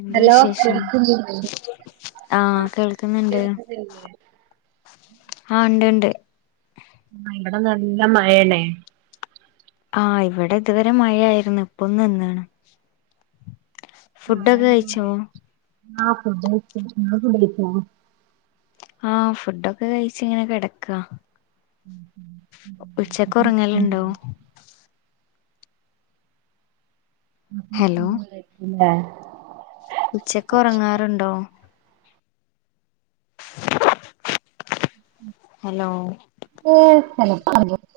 എന്താ ഹലോ വിശേഷം കേൾക്കുന്നില്ലേ ആ കേൾക്ക്ന്ന്ണ്ട്. [inaudible] ആ ണ്ട് ണ്ട്. ആ ഇവടെ നല്ല മഴണേ. ആഹ ഇവിടെ ഇതുവരെ മഴായിരുന്നു ഇപ്പൊന്ന് നിന്നാണ് ഫുഡൊക്കെ കഴിച്ചോ മഴയായോണ്ടേ [unintelligible] ആഹ ഫുഡൊക്കെ കഴിച്ച ഇങ്ങനെക്കെ കിടക്കുക ഉച്ചക്ക് ഉറങ്ങല്ല ഉണ്ടോ ഹലോ [unintelligible] ഉച്ചക്ക് ഉറങ്ങാറുണ്ടോ ഹലോ ഏ [unintelligible]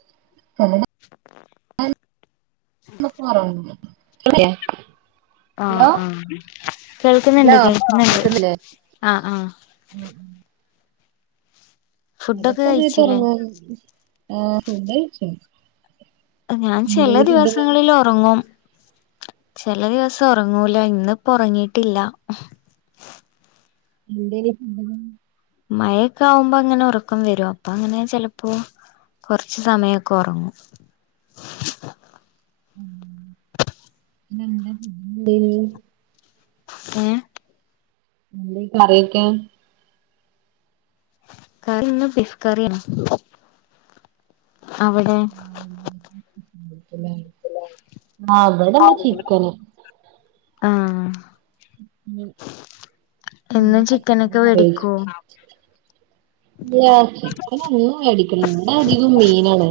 [unintelligible] ആ ആഹ കേൾക്കുന്നുണ്ട് ഹലോ കേൾക്കുന്നുണ്ട് ആഹ ആഹ ഉം ചില ഫുഡൊക്കെ കഴിച്ചില്ലേ സമയത്ത്റങ്ങും ആ ഫുഡ്‌ കഴിച്ചോ ഞാൻ ചില ദിവസങ്ങളിലോ ഉറങ്ങും ചില ദിവസം ഉറങ്ങൂലോ ഇന്നപ്പോ ഉറങ്ങിട്ടില്ല എന്തെ [inaudible] മഴൊക്കെ ആകുമ്പോ അങ്ങനെ ഉറക്കം വരും അപ്പൊ അങ്ങനെ ചെപ്പോ കുറച്ച് സമയമൊക്കെ ഉറങ്ങും [inaudible] [unintelligible] ഏ [unintelligible] കറിവെക്കാൻ കറി ഇന്ന് ബിഫ് കറിയാണ് അവിടെ [unintelligible] ആഹ് ഇവടെന്ന് ചിക്കന് [unintelligible] ആഹ [unintelligible] [unintelligible] [unintelligible] എന്നും ചിക്കനൊക്കെ വേടിക്കോ ഒന്ന മേടിക്കണം നമ്മുടെ അധികവും മീനാണ്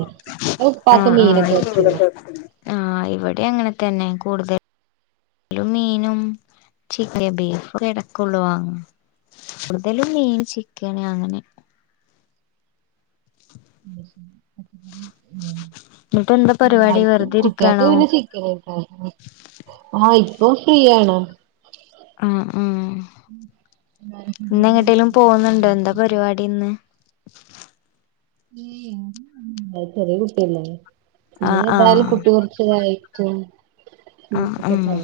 ഉപ്പക്ക മീനൊക്കെ വെച്ചുള്ളൂ ആ ഇവിടെ അങ്ങനെ തന്നെ കൂടുതൽ മീനും ചിക്ക ബീഫ കിടക്കള്ളവങ്ങ ഇവിടുത്തേൽ മീൻ ചിക്കൻ ആണ് അങ്ങനെ [inaudible] എന്നിട്ട് എന്താ പരിപാടി വെറുതെ ഇരിക്കാണോ [unintelligible] ആഹ ഇപ്പൊ ഫ്രീയാണ് ആ ഉം ഇന്ന്െങ്ങട്ടേലും പോകുന്നുണ്ടോ എന്താ പരിപാടി ഇന്ന് [unintelligible] ചെറിയ കുട്ടിയല്ല ഇനി ആഹ് ആഹ് എതായാലും കുട്ടി കുറച്ചതായി [unintelligible] [unintelligible] ല്ല ആഹ് ആഹ്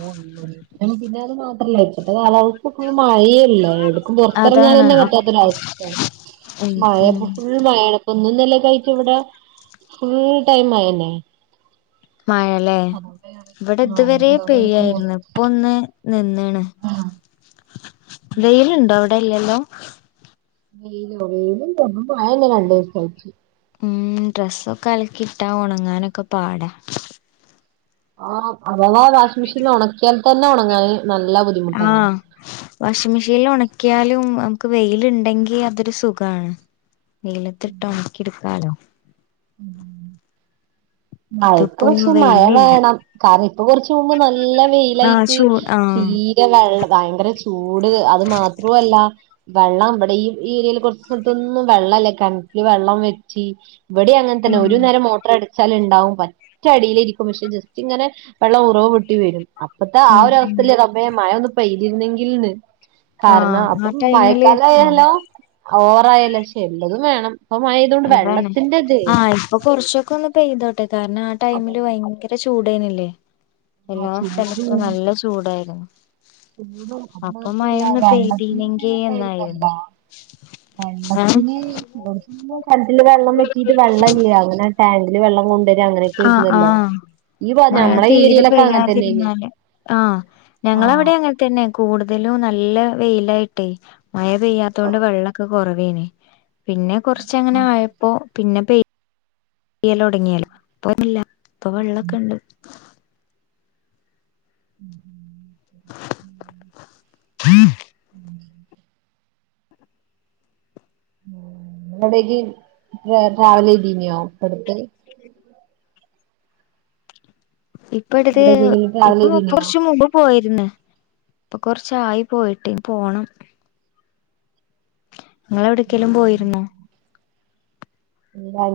എടും അതാണ് പുറത്തിറങ്ങാനന്ന അപ് പറ്റാത്തരവസ്ഥ ഉം ഉം മഴപ്പോ ഫുൾ മഴ ഒന്ന നിലക്കയിട്ട് ഇവിടെ ഫുൾ ടൈം ആയന്നെ മഴല്ലേ ഇവിടെ ആഹ് ഇതുവരെ അതോണ്ട് എടുക്കുമ്പോ പെയ്യായിരുന്നു ഇപ്പൊ ഒന്ന് നിന്ന് ആഹ് [unintelligible] വെയിലുണ്ടോ അവിടെല്ലല്ലോ വയില [unintelligible] രണ്ടു ദിവസംഴച്ചു ഉം ഡ്രസ്സൊക്കെ അലക്കി ഇട്ടാ ഉണങ്ങാനൊക്കെ പാടാ ആഹ് അതവ വാഷിങ് മെഷീനിൽ ഉണക്കിയാൽ തന്നെ ഉണങ്ങാൻ നല്ല ബുദ്ധിമുട്ടന്നെ ആഹ വാഷിംഗ മെഷീനിൽ ഉണക്കിയാലും നമക്ക് വെയില് ഉണ്ടെങ്കി അതൊരുസുഖണ് നെയിലത്തി ഇട്ടഒണക്കി എടുക്കാലോ ഉം ഇതിപ്പോ മയാക്ക്പക്ഷെ മയ വെയിലില്ല വേണം കാരണം ഇപ്പൊ കുറച്ച മുമ്പ് നല്ല വെയിലായിട്ട് ആ വെള്ളം ഭയങ്കര ചൂട് അത് മാത്രോല്ല വെള്ളം ഇവിടെ ഈ ഈ ഏരിയയിൽ കുറച്ചസ്ഥലത്തൊന്നും വെള്ളല്ല കിണറ്റിലെ വെള്ളം വെറ്റി ഇവിടെൻ അങ്ങനെ തന്നെ ഒരു ആഹ് നേരം മോട്ടർ അടി ചലുണ്ടാവും പറ്റ അടിയിലിരിക്കും പക്ഷെ ജസ്റ്റ് ഇങ്ങനെ വെള്ളം ഉറവ് പൊട്ടി വരും അപ്പത്തെ ആ ഉം ഒരു ഉം അവസ്ഥൽ റബ്ബെ മയ മഴ ഒന്ന് പെയ്ന്നെങ്കിലെന്ന് കാരണം ആഹ് ആ അപ്പം മയ ടൈമില് ക്കാല ആഹ് ആയല്ലോ ഓവറായല്ലക്ഷെ എല്ലതും വേണം ഇപ്പ മ യപെയ്ധോണ്ട് വെള്ള അതാണ് ആഹ് ഇപ്പൊ കൊറച്ചൊക്കെ ഒന്ന് പെയ്തോട്ടെ കാരണം ആ ടൈമില് അതന്നെ ഭയങ്കര ല്ലേചൂടായിരുന്നിലെ എല്ലാ ചൂടും സ്ഥലത്തും നല്ല ചൂടായിരുന്നു [unintelligible] അപ്പൊ മഴൊന്ന് പെയ്തീനെങ്കി എന്നായിരുന്നു ഏഹ് വെള്ളത്തിന് കെൻ്റില് വെള്ളം വെറ്റിട്ട് വെള്ളല്ല ങ്ങനെ ടാങ്കില് വെള്ളം കൊണ്ടാര ആഹ് അങ്ങനെക്കെരുന്നല്ലോ ആഹ് മഴ തീരെ തന്നെനി പെയ്യാതിരുന്നാല് ആഹ് ആഹ് ഞങ്ങളവിടെ അങ്ങന തന്നെ കൂടുതലും നല്ല വെയിലായിട്ടേയ് മയ പെയ്യത്തൊണ്ട് വള്ളോക്കെ കുറവേനു പിന്നെ കൊറച്ചങ്ങനെ ആയപ്പോ പിന്നെ പെയ്യ പെയ്യോടങ്ങിയാലും ഇപ്പൊഇല്ല ഇപ്പ വെള്ളമൊക്കെണ്ട് ഉം [unintelligible] [inaudible] വിടേക്ക് ട്രാവലെയ്തീനോ ഇപ്പടുത്ത് ഇപ്പട്ത് ഇവിടേക്കെങ്കിലും ട്രാവൽ ഇപ്പൊ ചെയ്തീനോ കുറച്ച മുമ്പ് പോയിരുന്നു പ്പൊ കൊറച്ചായി പോയിട്ടേ പോണം ങ്ങള് എവിടെക്കെങ്കി ലും പോയിരുന്നോ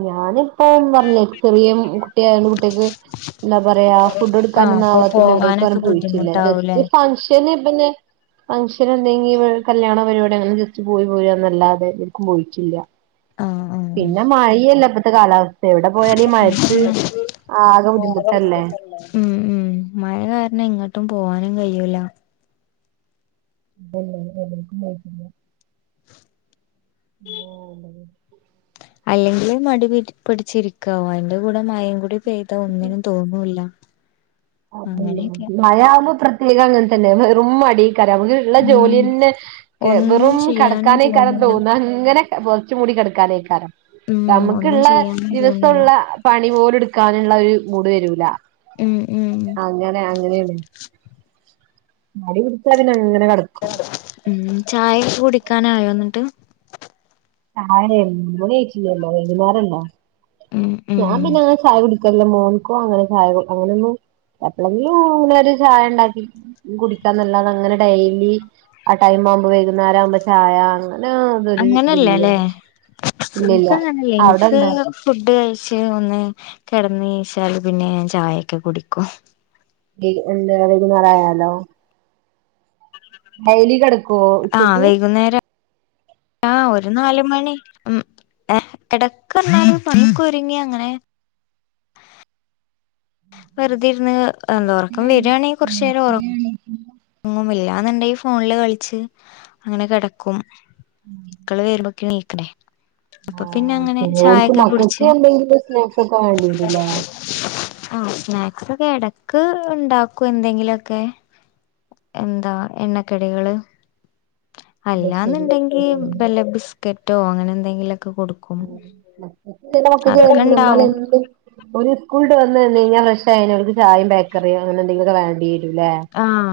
ഇഞാനിപ്പൊ പറഞ്ഞിലെ ചെറിയ കുട്ടിയായണ്ട് കുട്ടിയാക്ക്‌ ന്താ പറയാ ഫുഡ് എടുക്ക ആഹ് നൊന്നും അപ്പൊ ആവാതോണ്ട് എവിടേക്കും പോവാനൊക്കെ അങ്ങനെ പോയില്ല ബുദ്ധിമുട്ടാവൂലേ ജസ്റ്റ് ഫൻ പിന്നെ ഫംഗ്ഷൻ എന്തെങ്കി ഇ കല്യാണ പരിപാടി അങ്ങനെ ജെസ്റ് പോയി പോരാന്നല്ലാതെ പോയിട്ടില്ല ആഹ് ആഹ് പിന്നെ മഴയല്ല ഇപ്പത്തെ കാലാവസ്ഥ എവിടെ പോയാല മഴത് ആകെ പോവാതെ ബുദ്ധിമുട്ടല്ലേ ബുദ്ധിമുട്ടുണ്ടാവും. ഉം ഉം മഴ കാരണം ഇങ്ങട്ടും പോവാനും കഴിയൂല്ല [unintelligible] ഓ [unintelligible] അല്ലെങ്കിലെ മടി പിടി പിടിച്ചിരിക്കാവും അതിന്റെ കൂടെ മയം കൂടി പെ ഇ ഒന്നിനും തോന്നൂല്ല അങ്ങനെയൊക്കെ മയാവ്പോ പ്രത്യേകം അങ്ങനെ തന്നെവെറും മടിയാക്കാരം നമുക്ക് ള്ള ഉം ജോലിയന്നെ ഒന്നും വെറും ചെയ്യാനും കടക്കാനേ യ്ക്കാറും തോന്നൂല തോന്ന ങ്ങനെ പൊതച്ചു മൂടി കകെട് ക്കാനേയ്ക്കാരും ക്കാരം ഉം ഒന്നും ചെയ്യാനും തോന്നില്ല നമുക്കുള്ളദിവസുള്ള പണി പോലും ടുക്കാനുള്ള ഒരു മൂഡ് വരൂല ഉം ഉം അങ്ങനെ അങ്ങനെയല്ല മടി പിടിചാൽങ്ങനെ കടക്കും ഉം ചായൊക്കെ കുടിക്കാന ആയോ എന്നിട്ട് വൈകുന്നേരല്ലോ ഹമ് [unintelligible] ഞാൻ പിന്നെ അങ്ങന ചായ കുടിക്കല്ലോ മോൻകോ അങ്ങനെ ചായ അങ്ങനഒന്നും എപ്പോഴെങ്കിലും ങ്കിലും ഇങ്ങനെ ചായ ഉണ്ടാകി കുടിക്കാ നല്ലാതാ അങ്ങനെ ഡെയിലി ആ ടൈംമാവുമ്പോ വൈകുന്നേരാ വുമ്പോ ചായ അങ്ങനെ അതൊരു ഇതില്ല അങ്ങനെയല്ലല്ലേ, ഇല്ലില്ല ഇന്ക്കങ്ങനല്ലേ അവിടെ ഇൻക്ക് ഉണ്ടോ ഫുഡ് കഴിച്ച ഒന്ന് കടന്ന് നീച്ചാല് പിന്നെ ഞാൻ ചായൊക്കെ കുടിക്കും. ഹേ എന്താ വകുന്നരായാലോ? ഡയ്ലി കിടക്കൊ ആഹ് ഉച്ചയ്ക്ക്. വൈകുന്നേരം ആഹ് ഒരു നാല്മണി ഉം ഹെ കിടക്കന്നാലും പണിക്കെ ഒരുങ്ങി അങ്ങനെ വെറുത് ഇരുന്ന് എന്താ ഉറക്കം [unintelligible] ങ്ങുമില്ലാന്നണ്ടയ് ഫോണില് കളിച്ച് അങ്ങനെ കിടക്കും. ഹും മക്കള് വരുബോക്കിന് നീക്കണ്ട അപ്പൊ ആഹ് പിന്നെങ്ങനെ ശരി ഓൽക്ക് ചായൊക്കെ മക്കൾക്ക് കുടിച്ച്. എന്തെങ്കിലും സ്നാക്സ് ഒക്കെ വേണ്ടി വരൂല്ലേ ആ സ്നാക്സ്ക്കെ ഇടക്ക് ഉണ്ടാക്കും എന്തെങിലുംക്കെ എന്താ എണ്ണക്കടികള് അത് ശരി അല്ലാന്ന്ണ്ടെങ്കി ഉം ബല്ല ബിസ്ക്കറ്റോ അങ്ങനെ എന്തെങ്കിലുംക്കെ കൊടുക്കും. അതൊക്കെ ഇണ്ടാവും [unintelligible] ഒരു സ്കൂൾട്ട് വന്ന് ന്ന്കഴിഞ്ഞാ ഫ്രഷാ യിന് അവക്ക് ചായം ബേക്കറിയ അങ്ങനെ എന്തെങ്കിലുംക്കെ വേണ്ടിരൂല്ലേ? ആഹ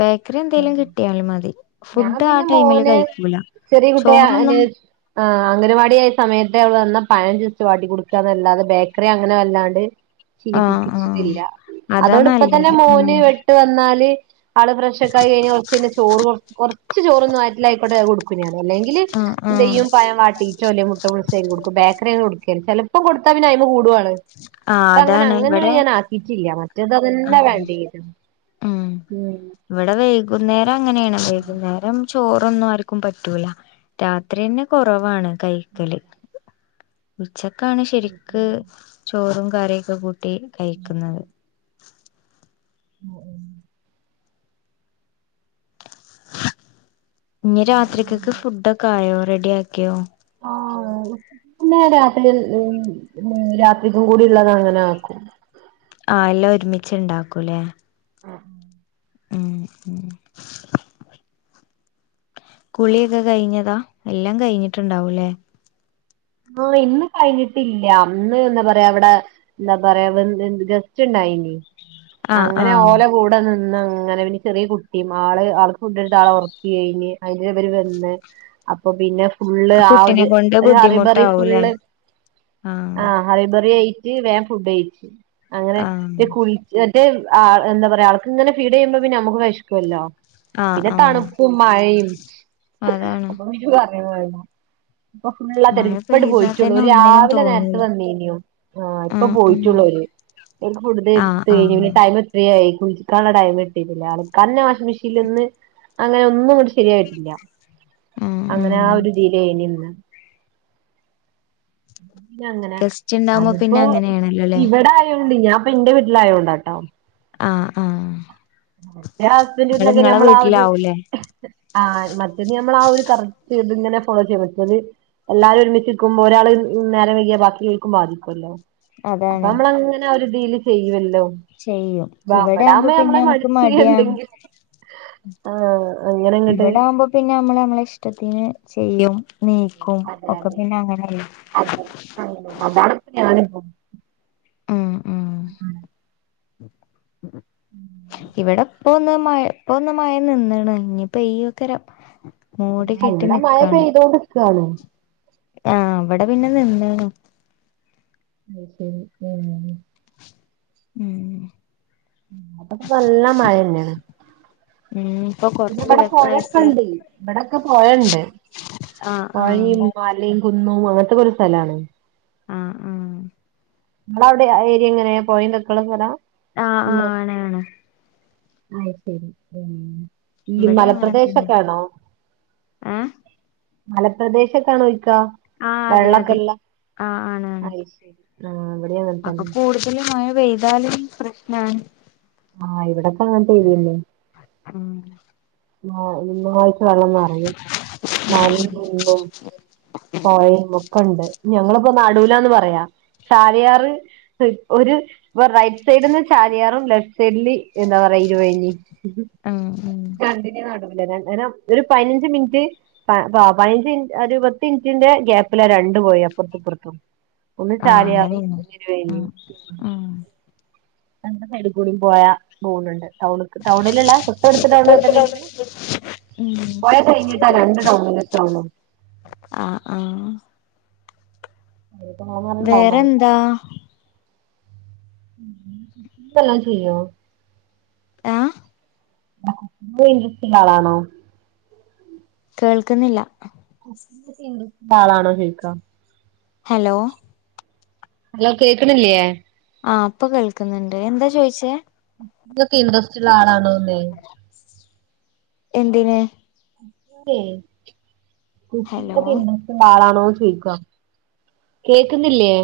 ബേക്കറിന്തെലും കിട്ടിയാലും മതി. ഞാൻ ഫുഡ് ആ പിന്നെ ടൈമില് മോന് കഴിക്കൂല ചെറിയ കുട്ടിയാ അന് ചോറൊന്നും ആ അംഗനവാടിആയ സമയത്ത് അവള് വന്ന പഴം ജസ്റ്റ്‌ വാട്ടി കൊടുക്കാന്നല്ലാതെ ബേക്കറി അങ്ങനെ വല്ലാണ്ട്. ആഹ് ആഹ് ശീലിപ്പിച്ചിട്ടില്ല അതാ അതോട് പ്പതന്നെ നല്ലത് ഉം മോന് വിട്ട് വന്നാല് ആള് ഫ്രഷ്ഒക്ക ആയികഴിഞ്ഞ കുറച്ച്യ്ഞ്ഞ ചോറുകൊട് കൊറച്ച് ചോറ് വയറ്റിലായിക്കോട്ട അത് കൊടുക്കും. പിന്നെ അതെ ല്ലെങ്കില് ആഹ് ആഹ് ന്തെയ്യും പയം വാട്ടി ചൊലയ മുട്ട ബുള്ള്സേയി കൊടുക്കും. ബേകറിയന്ന് കൊടുക്കൽല ചിലപ്പോ കൊടുത്ത പിന്നെ അയ്മ കൂടാവാ അ ആഹ് പ്പങ്ങനെ അതാണ് അങ്ങനെ ഇവിടെ ഞാൻആക്കി ഇച്ചില്ല മറ്റേത് ത്തന്നേ വേണ്ടിരും ഉം ഇവിടെ വൈകുന്നേരം അങ്ങനെണ് വൈകുന്നേരം. ചോറൊന്നും ആർക്കും പറ്റൂല. രാത്രിയന്നെ കുറവാണ് കൈക്കല്. [unintelligible] ഉച്ചക്കാണ് ശരിക്ക് ചോറും കറിയൊക്കെ കൂട്ടി കയിക്ക്ന്നത്. [unintelligible] ഞി രാത്രിക്കക്ക് ഫുഡ്‌ ഒക്കെ ആയോ റെഡി ആക്കിയോ? [inaudible] ന്ന രാത്രി രാത്രിക്കും കൂടി ള്ളത് അങ്ങനെ ആക്കും. ആ ല്ലാം ഒരുമിച്ച്ണ്ടാക്കൂലേ? ഹും ഹും കുളിയൊക്കെ കഴിഞ്ഞതാ എല്ലാം കഴിഞ്ഞിട്ട്ണ്ടാവുല്ലേ? ഓ ഇന്ന് കഴിഞ്ഞിട്ടില്ല. ന്ന്ന്താ പറയാ വടെ ന്താ പറാ ന്ന് ഗസ്റ്റ്ണ്ടായിന് ആ ആ അങ്ങനെ ഓല കൂട അവിടെ നിന്ന് അങ്ങനെ പിന്നെ ചെറിയ കുട്ടിം ആള് ആൾക്ക് ഫുഡ്‌ട്ത്താളെ ഉറക്കികഴിഞ്ഞ് അയിഞ്ഞ്പര് വന്ന് അപ്പൊ പിന്നെ ഫുള്ള് ആ കുട്ടിനെ ആഒര്. കൊണ്ട് ഒര് ഹറിബറി ബുദ്ധിമുട്ടാവൂലേ ഫുള്ള് ആ ആഹ. ഹറിബറിയയിട്ട് വേം ഫുഡ് കഴിച് അങ്ങനെ ആ ന്നെകുൽ ത്. മറ്റേ ആ എന്താ പറയാ ആവക്ക് ഇങ്ങനെ ഫീഡ്യ്യുമ്പോ പിന്നെ നമുക്ക് വിശക്കുവല്ലോ? ആ പിന്നെ ആ തണുപ്പും മഴയും അതാണ് [unintelligible] ജ് പറിംമണ്ടഇപ്പൊ മഴ ഫുള്ളാതരും ഇപ്പണ്ട് പെയ്താ പോയിട്ടുള്ളൂ. തന്നെ ഓര് ഒന്നിനും രാവിലെ നേരത്ത് തോന്നൂല വന്നിനു ആ ഇപ്പ പോയിട്ടുള്ളൂ ഓര്. [unintelligible] ആ ആ കൊറേയി കുളിക്കാൻള്ള ടൈംമ്ട്ടിട്ടില്ല. ആൽക്കാന്നെ വാഷിംഗ് മെഷീല്ന്ന് അങ്ങനെ ഒന്നുംഗണ്ട് ശരിയായിട്ടില്ല ഉം അങ്ങനെ ഉം ആ ഒരുതിലെന് ന്ന് അങ്ങനെ ഗസ്റ്റ് ഉണ്ടാവുമ്പോ പിന്നെ അതിപ്പോ അങ്ങനെയാണല്ലോല്ലേ ഇവിടെ ആയോണ്ട് ഞാൻപ്പൊ ന്റെ വീട്ടിലയോണ്ടട്ടോ ആഹ ആഹാ ഹസ്ബൻഡ് വീട്ടിലൊക്കെ ഞമ്മള ആ ഒരു വീട്ടിലാവൂലേ ആഹ് മറ്റത് നമ്മളെ ആ ഒരു കറക്റ്റ് ഇതിങ്ങനെ ഫോളോ ചെയ്യ മറ്റത് എല്ലാരും ഒരുമിച്ചിരിക്കുമ്പോ ഒരാൾ നേരം വൈകിയ ബാക്കിള്ളോൽക്കും ബാധിക്കോല്ലോ അപ്പൊ അതാണ് നമ്മൾ അങ്ങനെ ഒരുദീൽ ചെയ്യോല്ലോ ചെയ്യും ഇവിടെയാവുമ്പോ പിന്നെ നമുക്ക് മടിയാ എന്തെങ്കിലും ആഹ് അങ്ങനങ്ങട്ട് ഇവിടെ ആവുമ്പോ പിന്നെ നമ്മള് നമ്മളെ ഇഷ്ടത്തിന് ചെയ്യും നീക്കും അതെ ഒക്കെ പിന്നെ അങ്ങനെ അതെ അ അതാണ് ഇപ്പൊ ഞാൻ ഇപ്പം ഉം ഉം [unintelligible] ഇവിടെ പ്പൊ ഒന്ന് മഴ ഇപ്പൊ ഒന്ന് മഴ നിന്ന്ണ് ഇഞ് പെയ്യോക്കാരം മൂടി ആ കെട്ടി ഇവടെ മഴ നിക്കാണ് പെയ്തോണ്ട്ക്കാണ് ആഹ് ഇവടെ പിന്നെ നിന്ന്ണ് അയ്‌ ശരി ഉം ഉം [unintelligible] നല്ല മഴന്നെണ് ഉം ഇപ്പൊ കൊ പിന്നെ ഇവടെ പോഴൊക്കണ്ടെ ഇവടൊക്കെ പോഴണ്ട് ആഹ് ആഹ് ഈ മലയും കുന്നും അങ്ങൻത്തെക്കെ ഒരു സ്ഥലാണ്. ആഹ് ആഹ് ഇങ്ങളെ അവടെ ഏരിയ എങ്ങനെ പൊഴയും ഇതൊക്കെ ഉള്ള സ്ഥലാ ആഹ് ആഹ് ആണ് ആണ് അയ്‌ ശരി ഉം ഈ ഇവിടേം അങ്ങനെ തന്നെ മലപ്രദേശൊക്കെ ആണോ ഏഹ് മലപ്രദേശൊക്കെ ആണൊ ചോയിക്ക ആഹ് അതെ വെള്ളൊക്കെ അതെ ഉള്ളെ ആഹ് ആണ് ആണ് അയ്ശരി ആഹ് ഇവടിം അങ്ങ അപ്പൊ കൂടുതൽ മഴ പെയ്താലും പ്രശ്നാണ് ആഹ് ഇവിടെ ഒക്കെ അങ്ങൻത്തെ ഏരിയന്നെ ഉം ആഹ് [unintelligible] വെള്ളം നിറയും മലയും കുന്നും പുഴയും ഒ ക്കെണ്ട് ഞങ്ങള് ഇപ്പോ നടൂലാന്ന് പറയാ ചാലിയാറ് ഒര് ഇപ്പൊ റൈറ്റ് സൈഡിന്ന് ചാലിയാറും ലെഫ്റ്റ് സൈഡില് എന്താ പറയാ ഇരുവഴിഞ്ഞി ഉം ഉം രണ്ടിന്റിം നടൂല ഞാൻ ഒരു പതിനഞ്ച് മിനിറ്റ് പ പതിനഞ്ച് മിൻ ഒരു പത്ത് മിൻറ്റിന്റെ ഗ്യാപ്പിലാ രണ്ട് പൊയിം അപ്പൊർത്തും ഇപ്പൊർത്തും ഒന്ന് ആഹ് ചാലിയാറും അങ്ങനെയാണ് ഒന്ന് ഇരുവഴിഞ്ഞി ഉം ഉം രണ്ട് സൈഡ് കൂടി പോയാ റോട്ണ്ട് ടൗണ്ക്ക് ടൗണിലിള്ളെ തൊട്ട് അടുത്ത ടൗണൊക്ക ഇണ്ടെങ്കില് ഉം പൊഴ കഴിഞ്ഞിട്ടാ രണ്ട് ടൗണിലൊക്കെ ആവൊള്ളു ആഹ് ആഹ് [unintelligible] വേറെന്താ കുക്കിംഗ്‌ എല്ലാം ചെയ്യോ ആഹ് [unintelligible] ആളാണോ കേൾക്കുന്നില്ല ആളാണോ ചോയ്ക്ക ഹലോ ഹലോ കേക്ക്ണില്ലേ ആഹ് ഇപ്പം കേൾക്കുന്നുണ്ട് എന്താ ചോയിച്ചേ. ക്കെ ഇൻട്രെസ്റ്റ് ആളാണോന്ന് എന്തിന് പിന്നെ കുക്കിംഗ്‌ ഹലോ [unintelligible] ആളാണോ ചോയ്ക്ക കേക്കുന്നില്ലേ